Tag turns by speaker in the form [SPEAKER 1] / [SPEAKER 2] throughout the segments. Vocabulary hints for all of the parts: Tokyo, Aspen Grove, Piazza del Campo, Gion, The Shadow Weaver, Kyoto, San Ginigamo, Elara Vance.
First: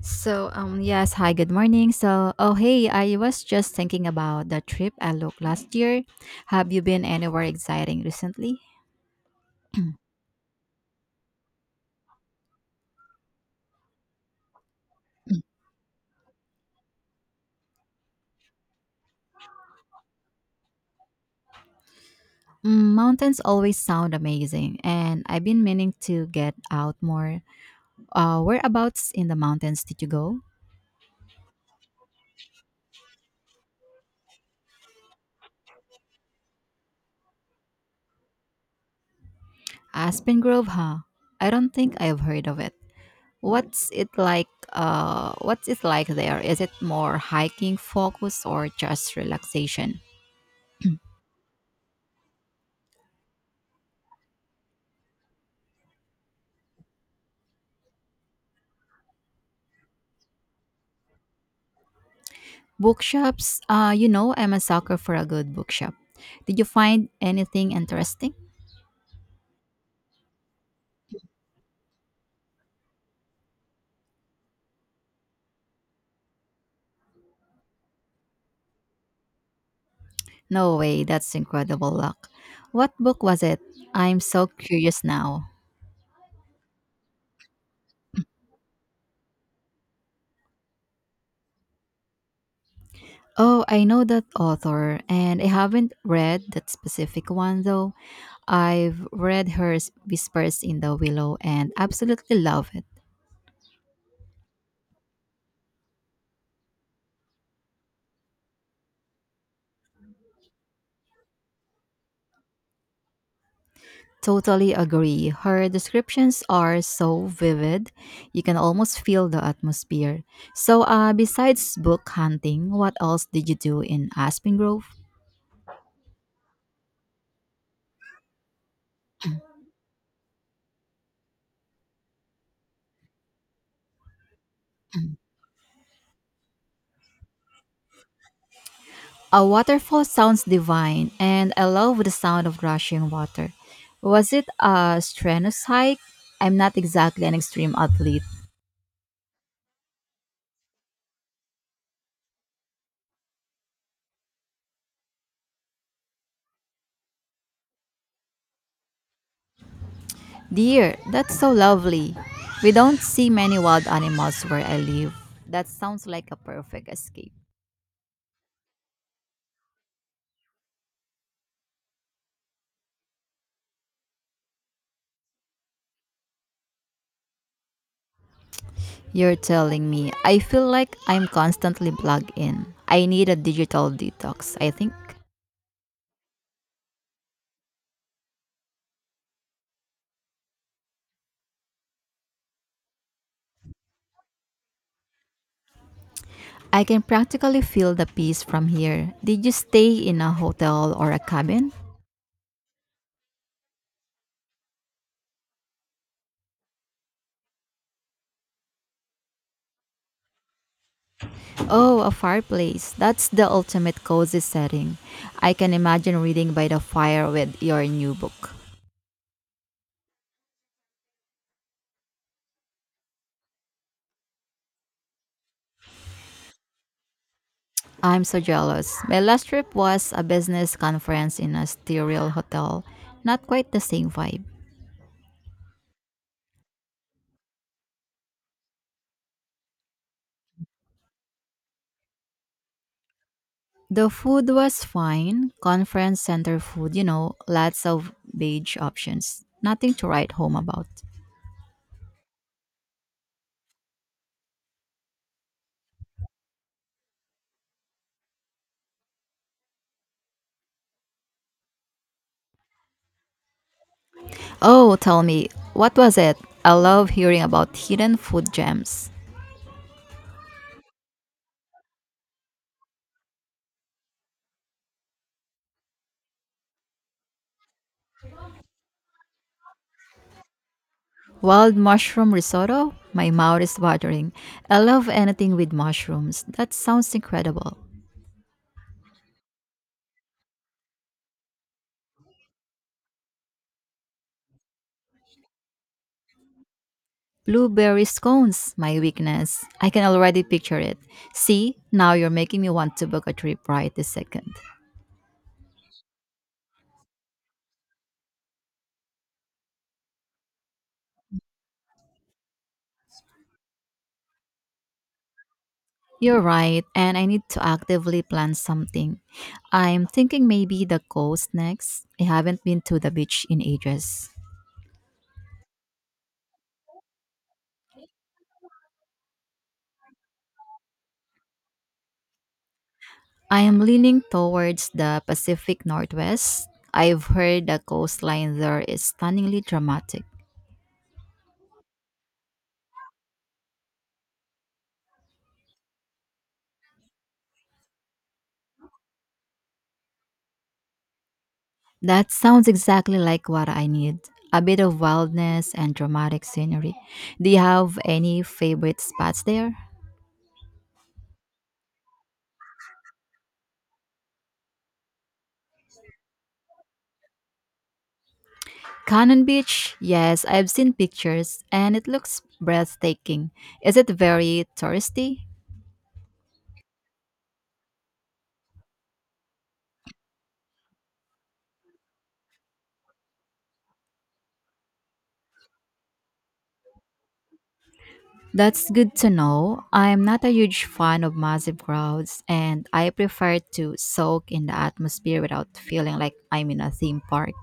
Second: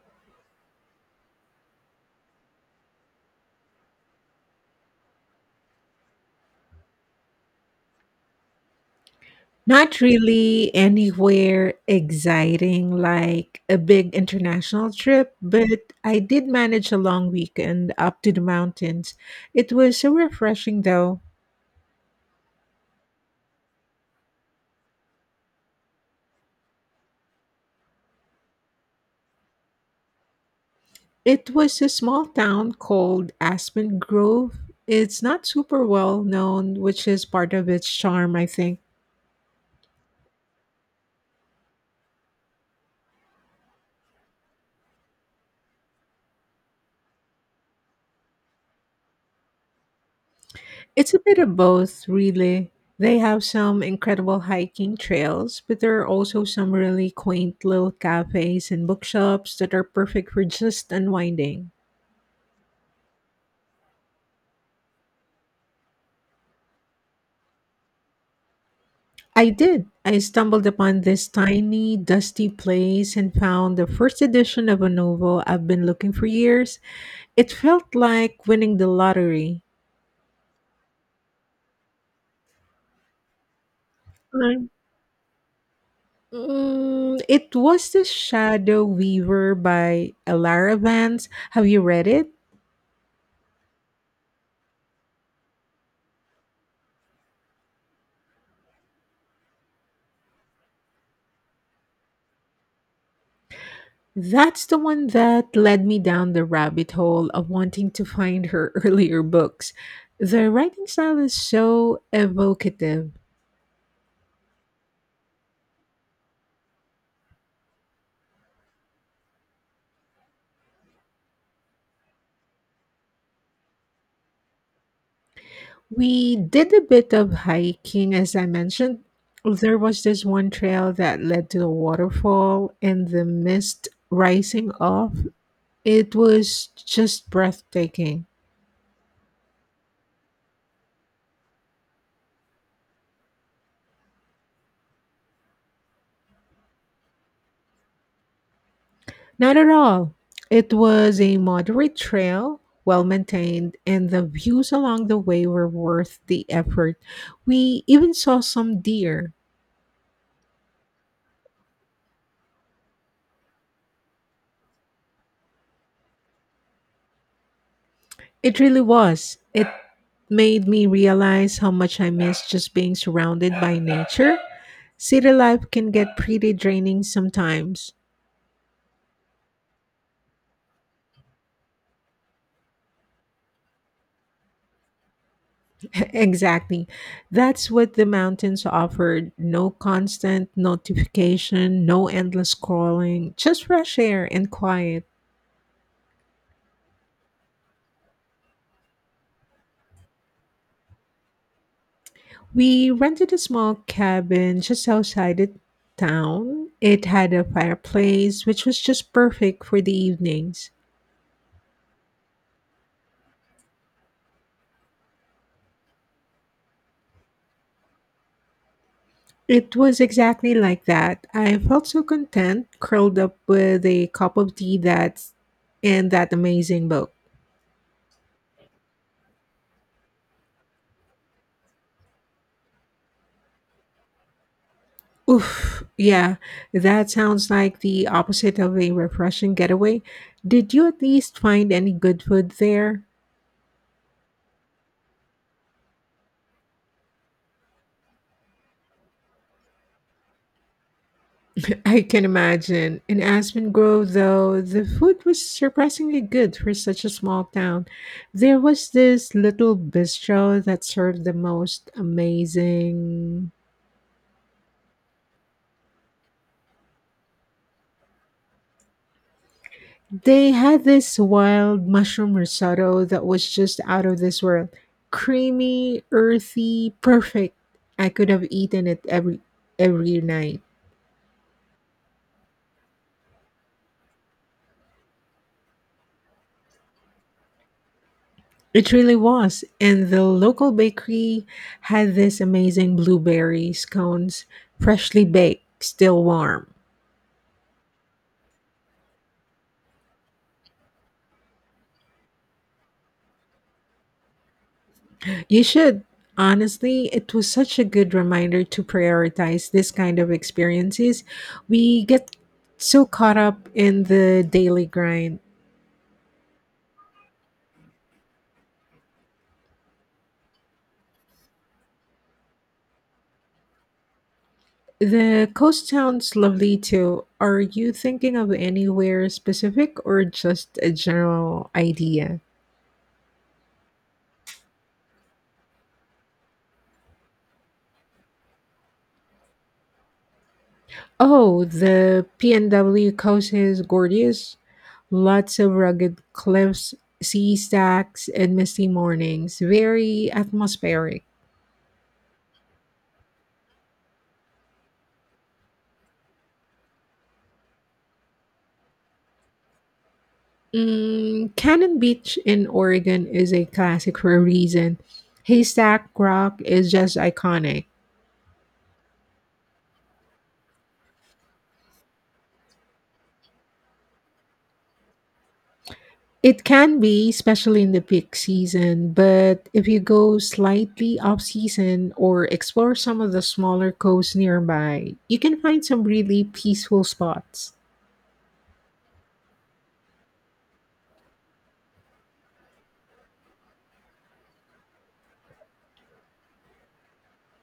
[SPEAKER 1] Yes, hi, good morning. Hey, I was just thinking about the trip I looked last year. Have you been anywhere exciting recently?
[SPEAKER 2] Not really anywhere exciting like a big international trip,
[SPEAKER 1] Mm.
[SPEAKER 2] but I did manage a long weekend up to the mountains. It was so refreshing though.
[SPEAKER 1] Mm, mountains always sound amazing, and I've been meaning to get out more. Whereabouts in the mountains did you go?
[SPEAKER 2] It was a small town called Aspen Grove. It's not super well known, which is part of its charm, I think.
[SPEAKER 1] Aspen Grove, huh? I don't think I've heard of it. What's it like? What's it like there? Is it more hiking focus or just relaxation?
[SPEAKER 2] It's a bit of both, really. They have some incredible hiking trails, but there are also some really quaint little cafes and bookshops that are perfect for just unwinding.
[SPEAKER 1] Bookshops. I'm a sucker for a good bookshop. Did you find anything interesting?
[SPEAKER 2] I did. I stumbled upon this tiny, dusty place and found the first edition of a novel I've been looking for years. It felt like winning the lottery.
[SPEAKER 1] No way, that's incredible luck. What book was it? I'm so
[SPEAKER 2] Um,
[SPEAKER 1] curious now.
[SPEAKER 2] it was The Shadow Weaver by Elara Vance. Have you read it?
[SPEAKER 1] Oh, I know that author, and I haven't read that specific one though. I've read her Whispers in the Willow and absolutely love it.
[SPEAKER 2] That's the one that led me down the rabbit hole of wanting to find her earlier books. The writing style is so evocative.
[SPEAKER 1] Totally agree. Her descriptions are so vivid, you can almost feel the atmosphere. Besides book hunting, what else did you do in Aspen Grove?
[SPEAKER 2] We did a bit of hiking, as I mentioned. There was this one trail that led to a waterfall and the mist rising off. It was just breathtaking.
[SPEAKER 1] A waterfall sounds divine, and I love the sound of rushing water. Was it a strenuous hike? I'm not exactly an extreme athlete.
[SPEAKER 2] Not at all. It was a moderate trail, well maintained, and the views along the way were worth the effort. We even saw some deer.
[SPEAKER 1] Dear, that's so lovely. We don't see many wild animals where I live. That sounds like a perfect escape.
[SPEAKER 2] It really was. It made me realize how much I miss just being surrounded by nature. City life can get pretty draining sometimes.
[SPEAKER 1] You're telling me. I feel like I'm constantly plugged in. I need a digital detox, I think.
[SPEAKER 2] Exactly. That's what the mountains offered: no constant notification, no endless scrolling, just fresh air and quiet.
[SPEAKER 1] I can practically feel the peace from here. Did you stay in a hotel or a cabin?
[SPEAKER 2] We rented a small cabin just outside the town. It had a fireplace, which was just perfect for the evenings.
[SPEAKER 1] Oh, a fireplace. That's the ultimate cozy setting. I can imagine reading by the fire with your new book.
[SPEAKER 2] It was exactly like that. I felt so content, curled up with a cup of tea that's and that amazing book.
[SPEAKER 1] I'm so jealous. My last trip was a business conference in a sterile hotel. Not quite the same vibe.
[SPEAKER 2] Oof, yeah, that sounds like the opposite of a refreshing getaway. Did you at least find any good food there?
[SPEAKER 1] The food was fine. Conference center food, lots of beige options. Nothing to write home about.
[SPEAKER 2] I can imagine. In Aspen Grove, though, the food was surprisingly good for such a small town. There was this little bistro that served the most amazing.
[SPEAKER 1] Oh, tell me, what was it? I love hearing about hidden food gems.
[SPEAKER 2] They had this wild mushroom risotto that was just out of this world. Creamy, earthy, perfect. I could have eaten it every night.
[SPEAKER 1] Wild mushroom risotto? My mouth is watering. I love anything with mushrooms. That sounds incredible.
[SPEAKER 2] It really was. And the local bakery had this amazing blueberry scones, freshly baked, still warm.
[SPEAKER 1] Blueberry scones, my weakness. I can already picture it. See, now you're making me want to book a trip right this second.
[SPEAKER 2] You should. Honestly, it was such a good reminder to prioritize this kind of experiences. We get so caught up in the daily grind.
[SPEAKER 1] You're right, and I need to actively plan something. I'm thinking maybe the coast next. I haven't been to the beach in ages.
[SPEAKER 2] The coast sounds lovely too. Are you thinking of anywhere specific or just a general idea?
[SPEAKER 1] I am leaning towards the Pacific Northwest. I've heard the coastline there is stunningly dramatic.
[SPEAKER 2] Oh, the PNW causes Gordius. Lots of rugged cliffs, sea stacks, and misty mornings. Very atmospheric.
[SPEAKER 1] That sounds exactly like what I need. A bit of wildness and dramatic scenery. Do you have any favorite spots there?
[SPEAKER 2] Mm, Cannon Beach in Oregon is a classic for a reason. Haystack Rock is just iconic.
[SPEAKER 1] Cannon Beach? Yes, I've seen pictures and it looks breathtaking. Is it very touristy?
[SPEAKER 2] It can be, especially in the peak season, but if you go slightly off season or explore some of the smaller coasts nearby, you can find some really peaceful spots.
[SPEAKER 1] That's good to know. I'm not a huge fan of massive crowds, and I prefer to soak in the atmosphere without feeling like I'm in a theme park.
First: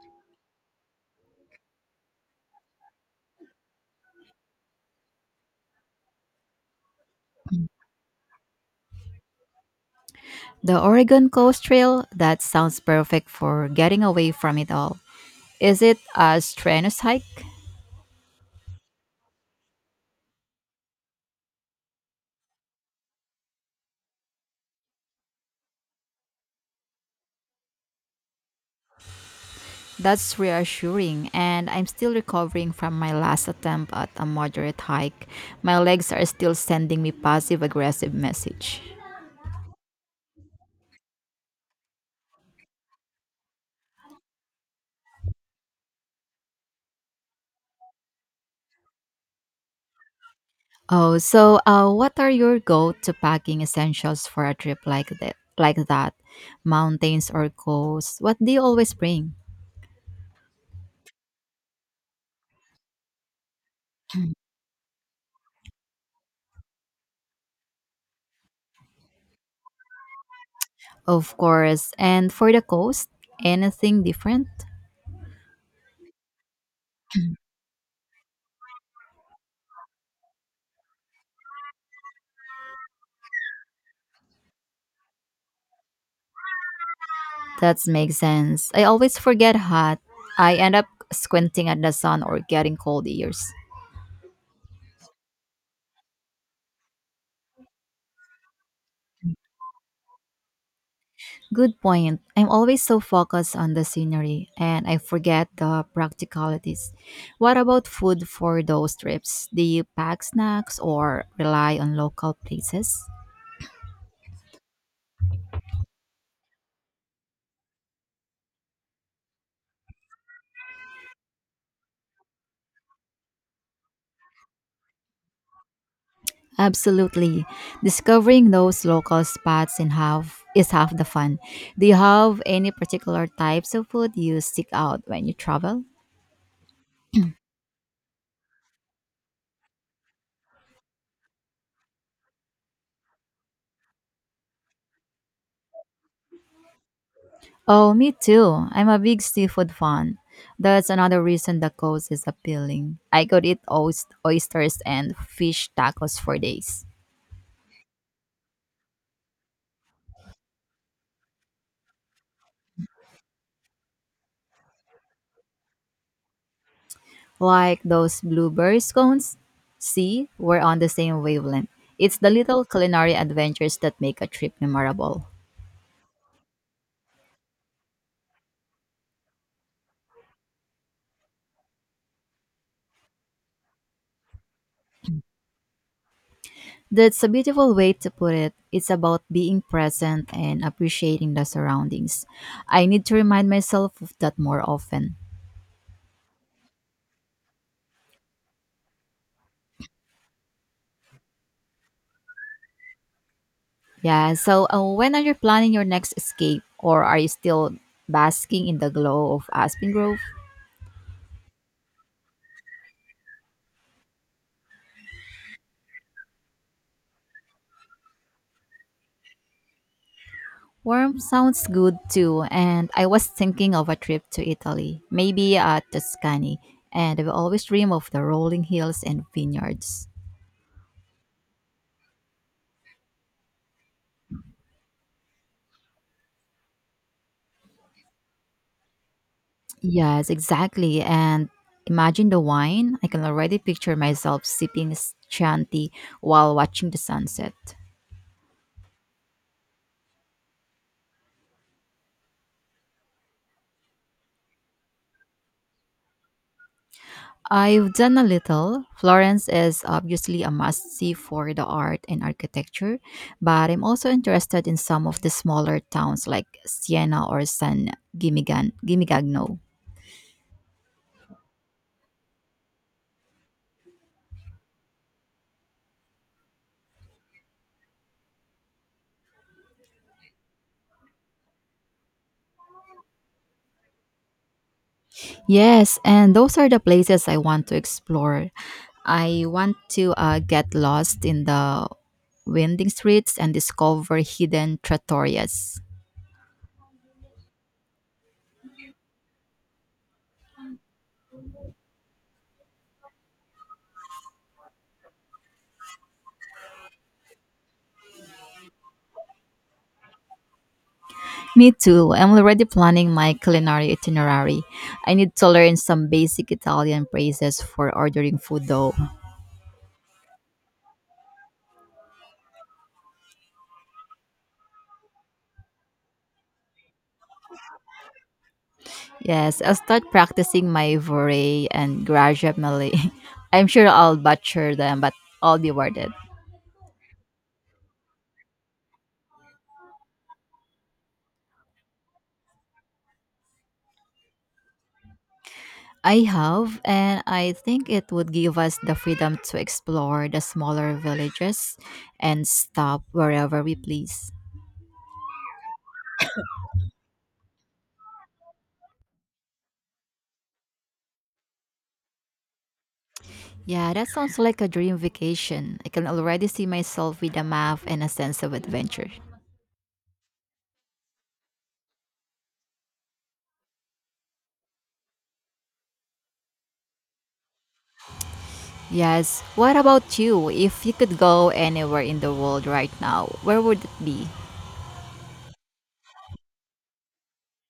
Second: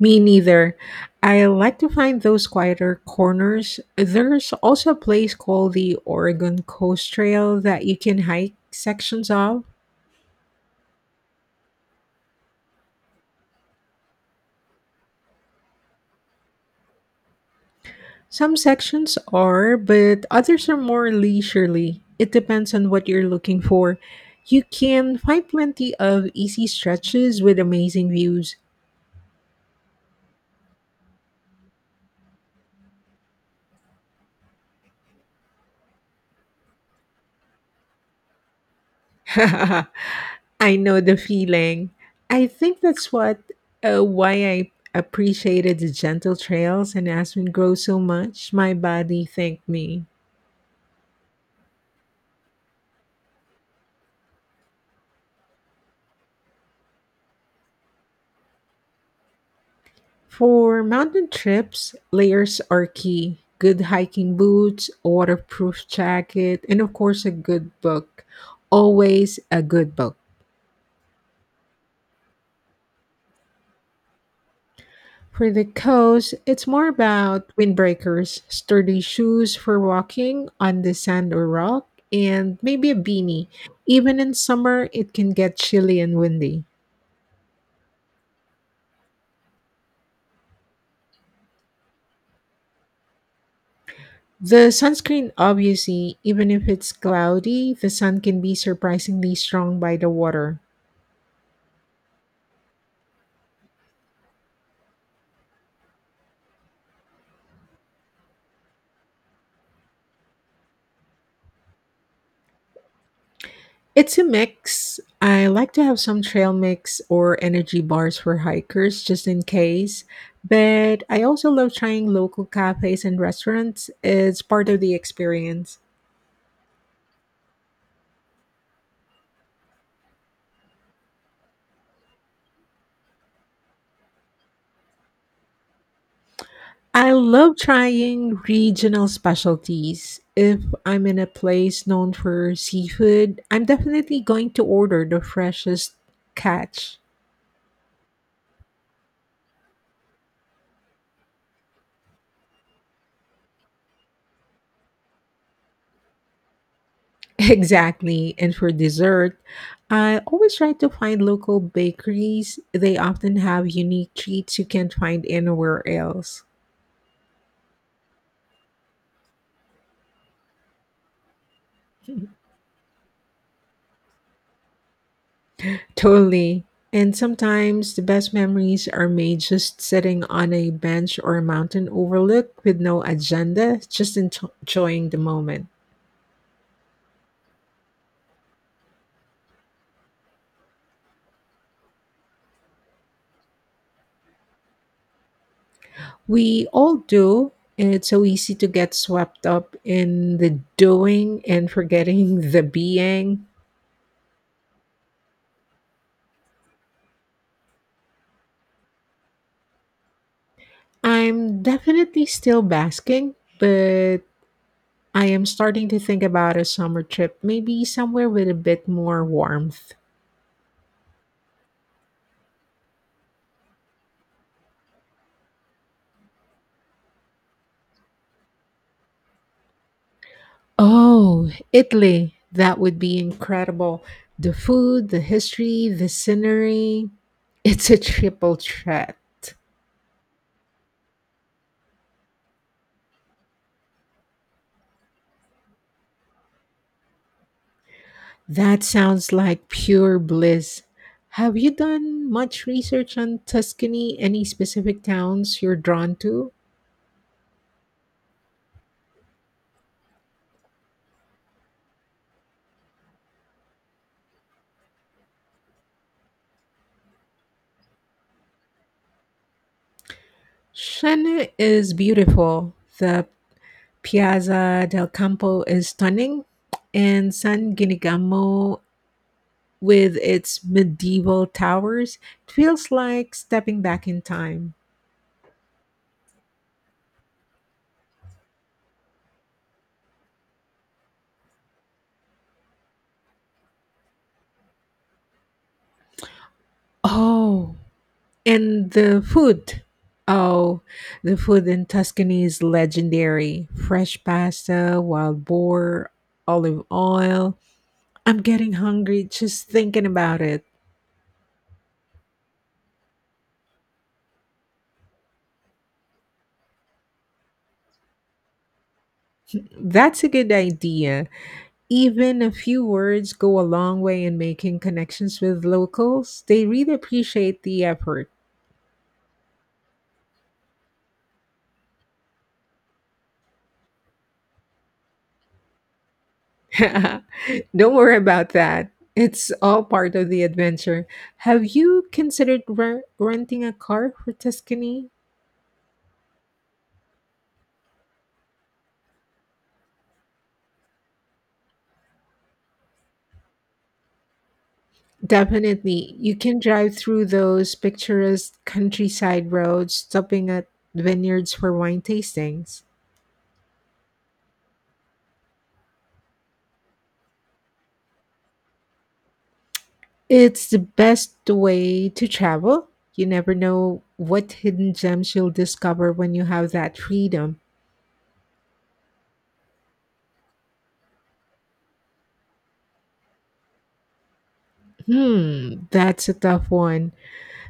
[SPEAKER 2] Me neither. I like to find those quieter corners. There's also a place called the Oregon Coast Trail that you can hike sections of.
[SPEAKER 1] The Oregon Coast Trail, that sounds perfect for getting away from it all. Is it a strenuous hike?
[SPEAKER 2] Some sections are, but others are more leisurely. It depends on what you're looking for. You can find plenty of easy stretches with amazing views.
[SPEAKER 1] That's reassuring, and I'm still recovering from my last attempt at a moderate hike. My legs are still sending me passive aggressive message.
[SPEAKER 2] I know the feeling. I think that's what why I appreciated the gentle trails and aspen grow so much. My body thanked me.
[SPEAKER 1] What are your go-to packing essentials for a trip like that? Like that, mountains or coast? What do you always bring?
[SPEAKER 2] For mountain trips, layers are key. Good hiking boots, waterproof jacket, and of course a good book. Always a good book.
[SPEAKER 1] Of course, and for the coast, anything different?
[SPEAKER 2] For the coast, it's more about windbreakers, sturdy shoes for walking on the sand or rock, and maybe a beanie. Even in summer, it can get chilly and windy.
[SPEAKER 1] That makes sense. I always forget hot. I end up squinting at the sun or getting cold ears.
[SPEAKER 2] The sunscreen, obviously, even if it's cloudy, the sun can be surprisingly strong by the water.
[SPEAKER 1] Good point. I'm always so focused on the scenery and I forget the practicalities. What about food for those trips? Do you pack snacks or rely on local places?
[SPEAKER 2] It's a mix. I like to have some trail mix or energy bars for hikers just in case, but I also love trying local cafes and restaurants. It's part of the experience.
[SPEAKER 1] Absolutely. Discovering those local spots in half is half the fun. Do you have any particular types of food you seek out when you travel?
[SPEAKER 2] I love trying regional specialties. If I'm in a place known for seafood, I'm definitely going to order the freshest catch.
[SPEAKER 1] Oh, me too. I'm a big seafood fan. That's another reason the coast is appealing. I could eat oysters and fish tacos for days.
[SPEAKER 2] Exactly. And for dessert, I always try to find local bakeries. They often have unique treats you can't find anywhere else.
[SPEAKER 1] Like those blueberry scones? See, we're on the same wavelength. It's the little culinary adventures that make a trip memorable.
[SPEAKER 2] Totally. And sometimes the best memories are made just sitting on a bench or a mountain overlook with no agenda, just enjoying the moment.
[SPEAKER 1] That's a beautiful way to put it. It's about being present and appreciating the surroundings. I need to remind myself of that more often.
[SPEAKER 2] We all do. And it's so easy to get swept up in the doing and forgetting the being.
[SPEAKER 1] Yeah. When are you planning your next escape, or are you still basking in the glow of Aspen Grove?
[SPEAKER 2] I'm definitely still basking, but I am starting to think about a summer trip, maybe somewhere with a bit more warmth.
[SPEAKER 1] Warm sounds good too, and I was thinking of a trip to Italy, maybe Tuscany, and I've always dream of the rolling hills and vineyards.
[SPEAKER 2] Oh, Italy. That would be incredible. The food, the history, the scenery. It's a triple threat.
[SPEAKER 1] Yes, exactly. And imagine the wine. I can already picture myself sipping Chianti while watching the sunset.
[SPEAKER 2] That sounds like pure bliss. Have you done much research on Tuscany? Any specific towns you're drawn to?
[SPEAKER 1] I've done a little. Florence is obviously a must see for the art and architecture, but I'm also interested in some of the smaller towns like Siena or San Gimigagno.
[SPEAKER 2] Siena is beautiful. The Piazza del Campo is stunning, and San Ginigamo with its medieval towers it feels like stepping back in time.
[SPEAKER 1] Yes, and those are the places I want to explore. I want to get lost in the winding streets and discover hidden trattorias.
[SPEAKER 2] Oh, and the food. Oh, the food in Tuscany is legendary. Fresh pasta, wild boar, olive oil. I'm getting hungry just thinking about it.
[SPEAKER 1] Me too. I'm already planning my culinary itinerary. I need to learn some basic Italian phrases for ordering food though.
[SPEAKER 2] That's a good idea. Even a few words go a long way in making connections with locals. They really appreciate the effort.
[SPEAKER 1] Yes, I'll start practicing my vorrei and gradually. I'm sure I'll butcher them, but I'll be worth it.
[SPEAKER 2] Don't worry about that. It's all part of the adventure. Have you considered renting a car for Tuscany?
[SPEAKER 1] I have, and I think it would give us the freedom to explore the smaller villages and stop wherever we please.
[SPEAKER 2] Definitely. You can drive through those picturesque countryside roads, stopping at vineyards for wine tastings.
[SPEAKER 1] Yeah, that sounds like a dream vacation. I can already see myself with a map and a sense of adventure.
[SPEAKER 2] It's the best way to travel. You never know what hidden gems you'll discover when you have that freedom.
[SPEAKER 1] Yes. What about you? If you could go anywhere in the world right now, where would it be?
[SPEAKER 2] Hmm, that's a tough one.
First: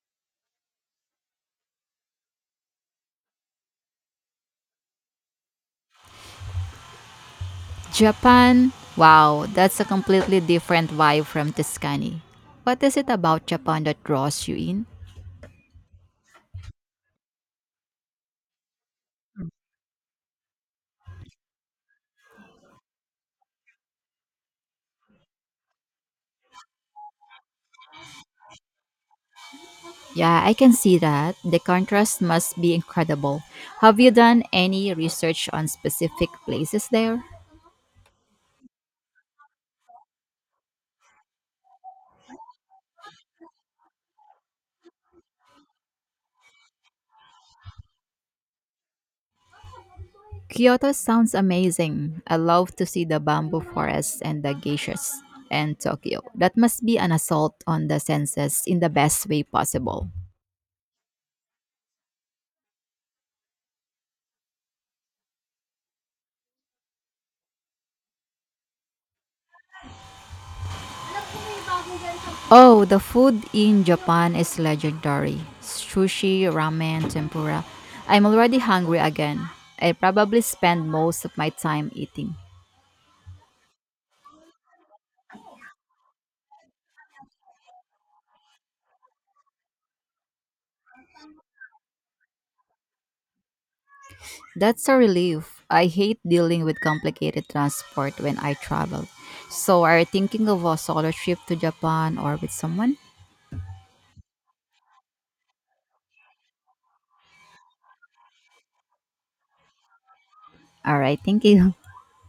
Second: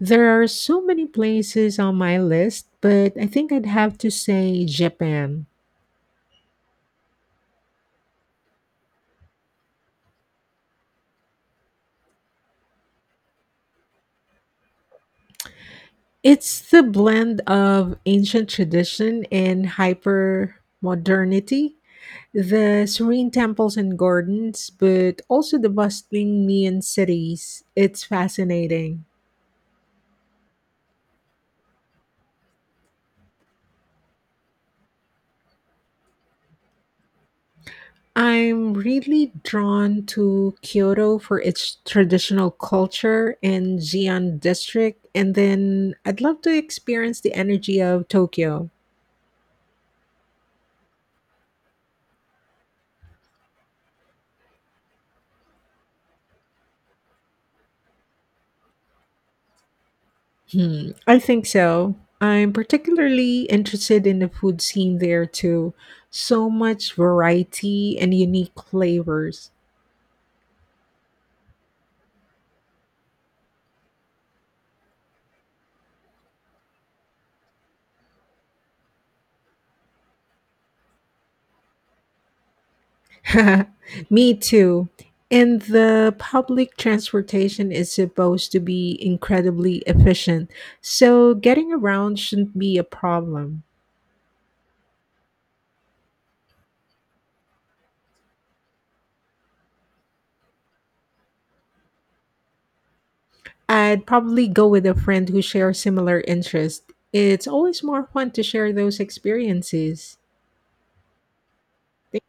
[SPEAKER 2] There are so many places on my list, but I think I'd have to say Japan.
[SPEAKER 1] Japan? Wow, that's a completely different vibe from Tuscany. What is it about Japan that draws you in?
[SPEAKER 2] It's the blend of ancient tradition and hyper modernity the serene temples and gardens, but also the bustling neon cities. It's fascinating.
[SPEAKER 1] Yeah, I can see that. The contrast must be incredible. Have you done any research on specific places there?
[SPEAKER 2] I'm really drawn to Kyoto for its traditional culture and Gion district, and then I'd love to experience the energy of Tokyo.
[SPEAKER 1] Kyoto sounds amazing. I love to see the bamboo forests and the geishas and Tokyo. That must be an assault on the senses in the best way possible.
[SPEAKER 2] Hmm, I think so. I'm particularly interested in the food scene there too. So much variety and unique flavors.
[SPEAKER 1] Oh, the food in Japan is legendary. Sushi, ramen, tempura. I'm already hungry again. I probably spend most of my time eating.
[SPEAKER 2] Me too. And the public transportation is supposed to be incredibly efficient, so getting around shouldn't be a problem.
[SPEAKER 1] That's a relief. I hate dealing with complicated transport when I travel. So, are you thinking of a solo trip to Japan or with someone?
[SPEAKER 2] I'd probably go with a friend who shares similar interests. It's always more fun to share those experiences.
[SPEAKER 1] All right, thank you.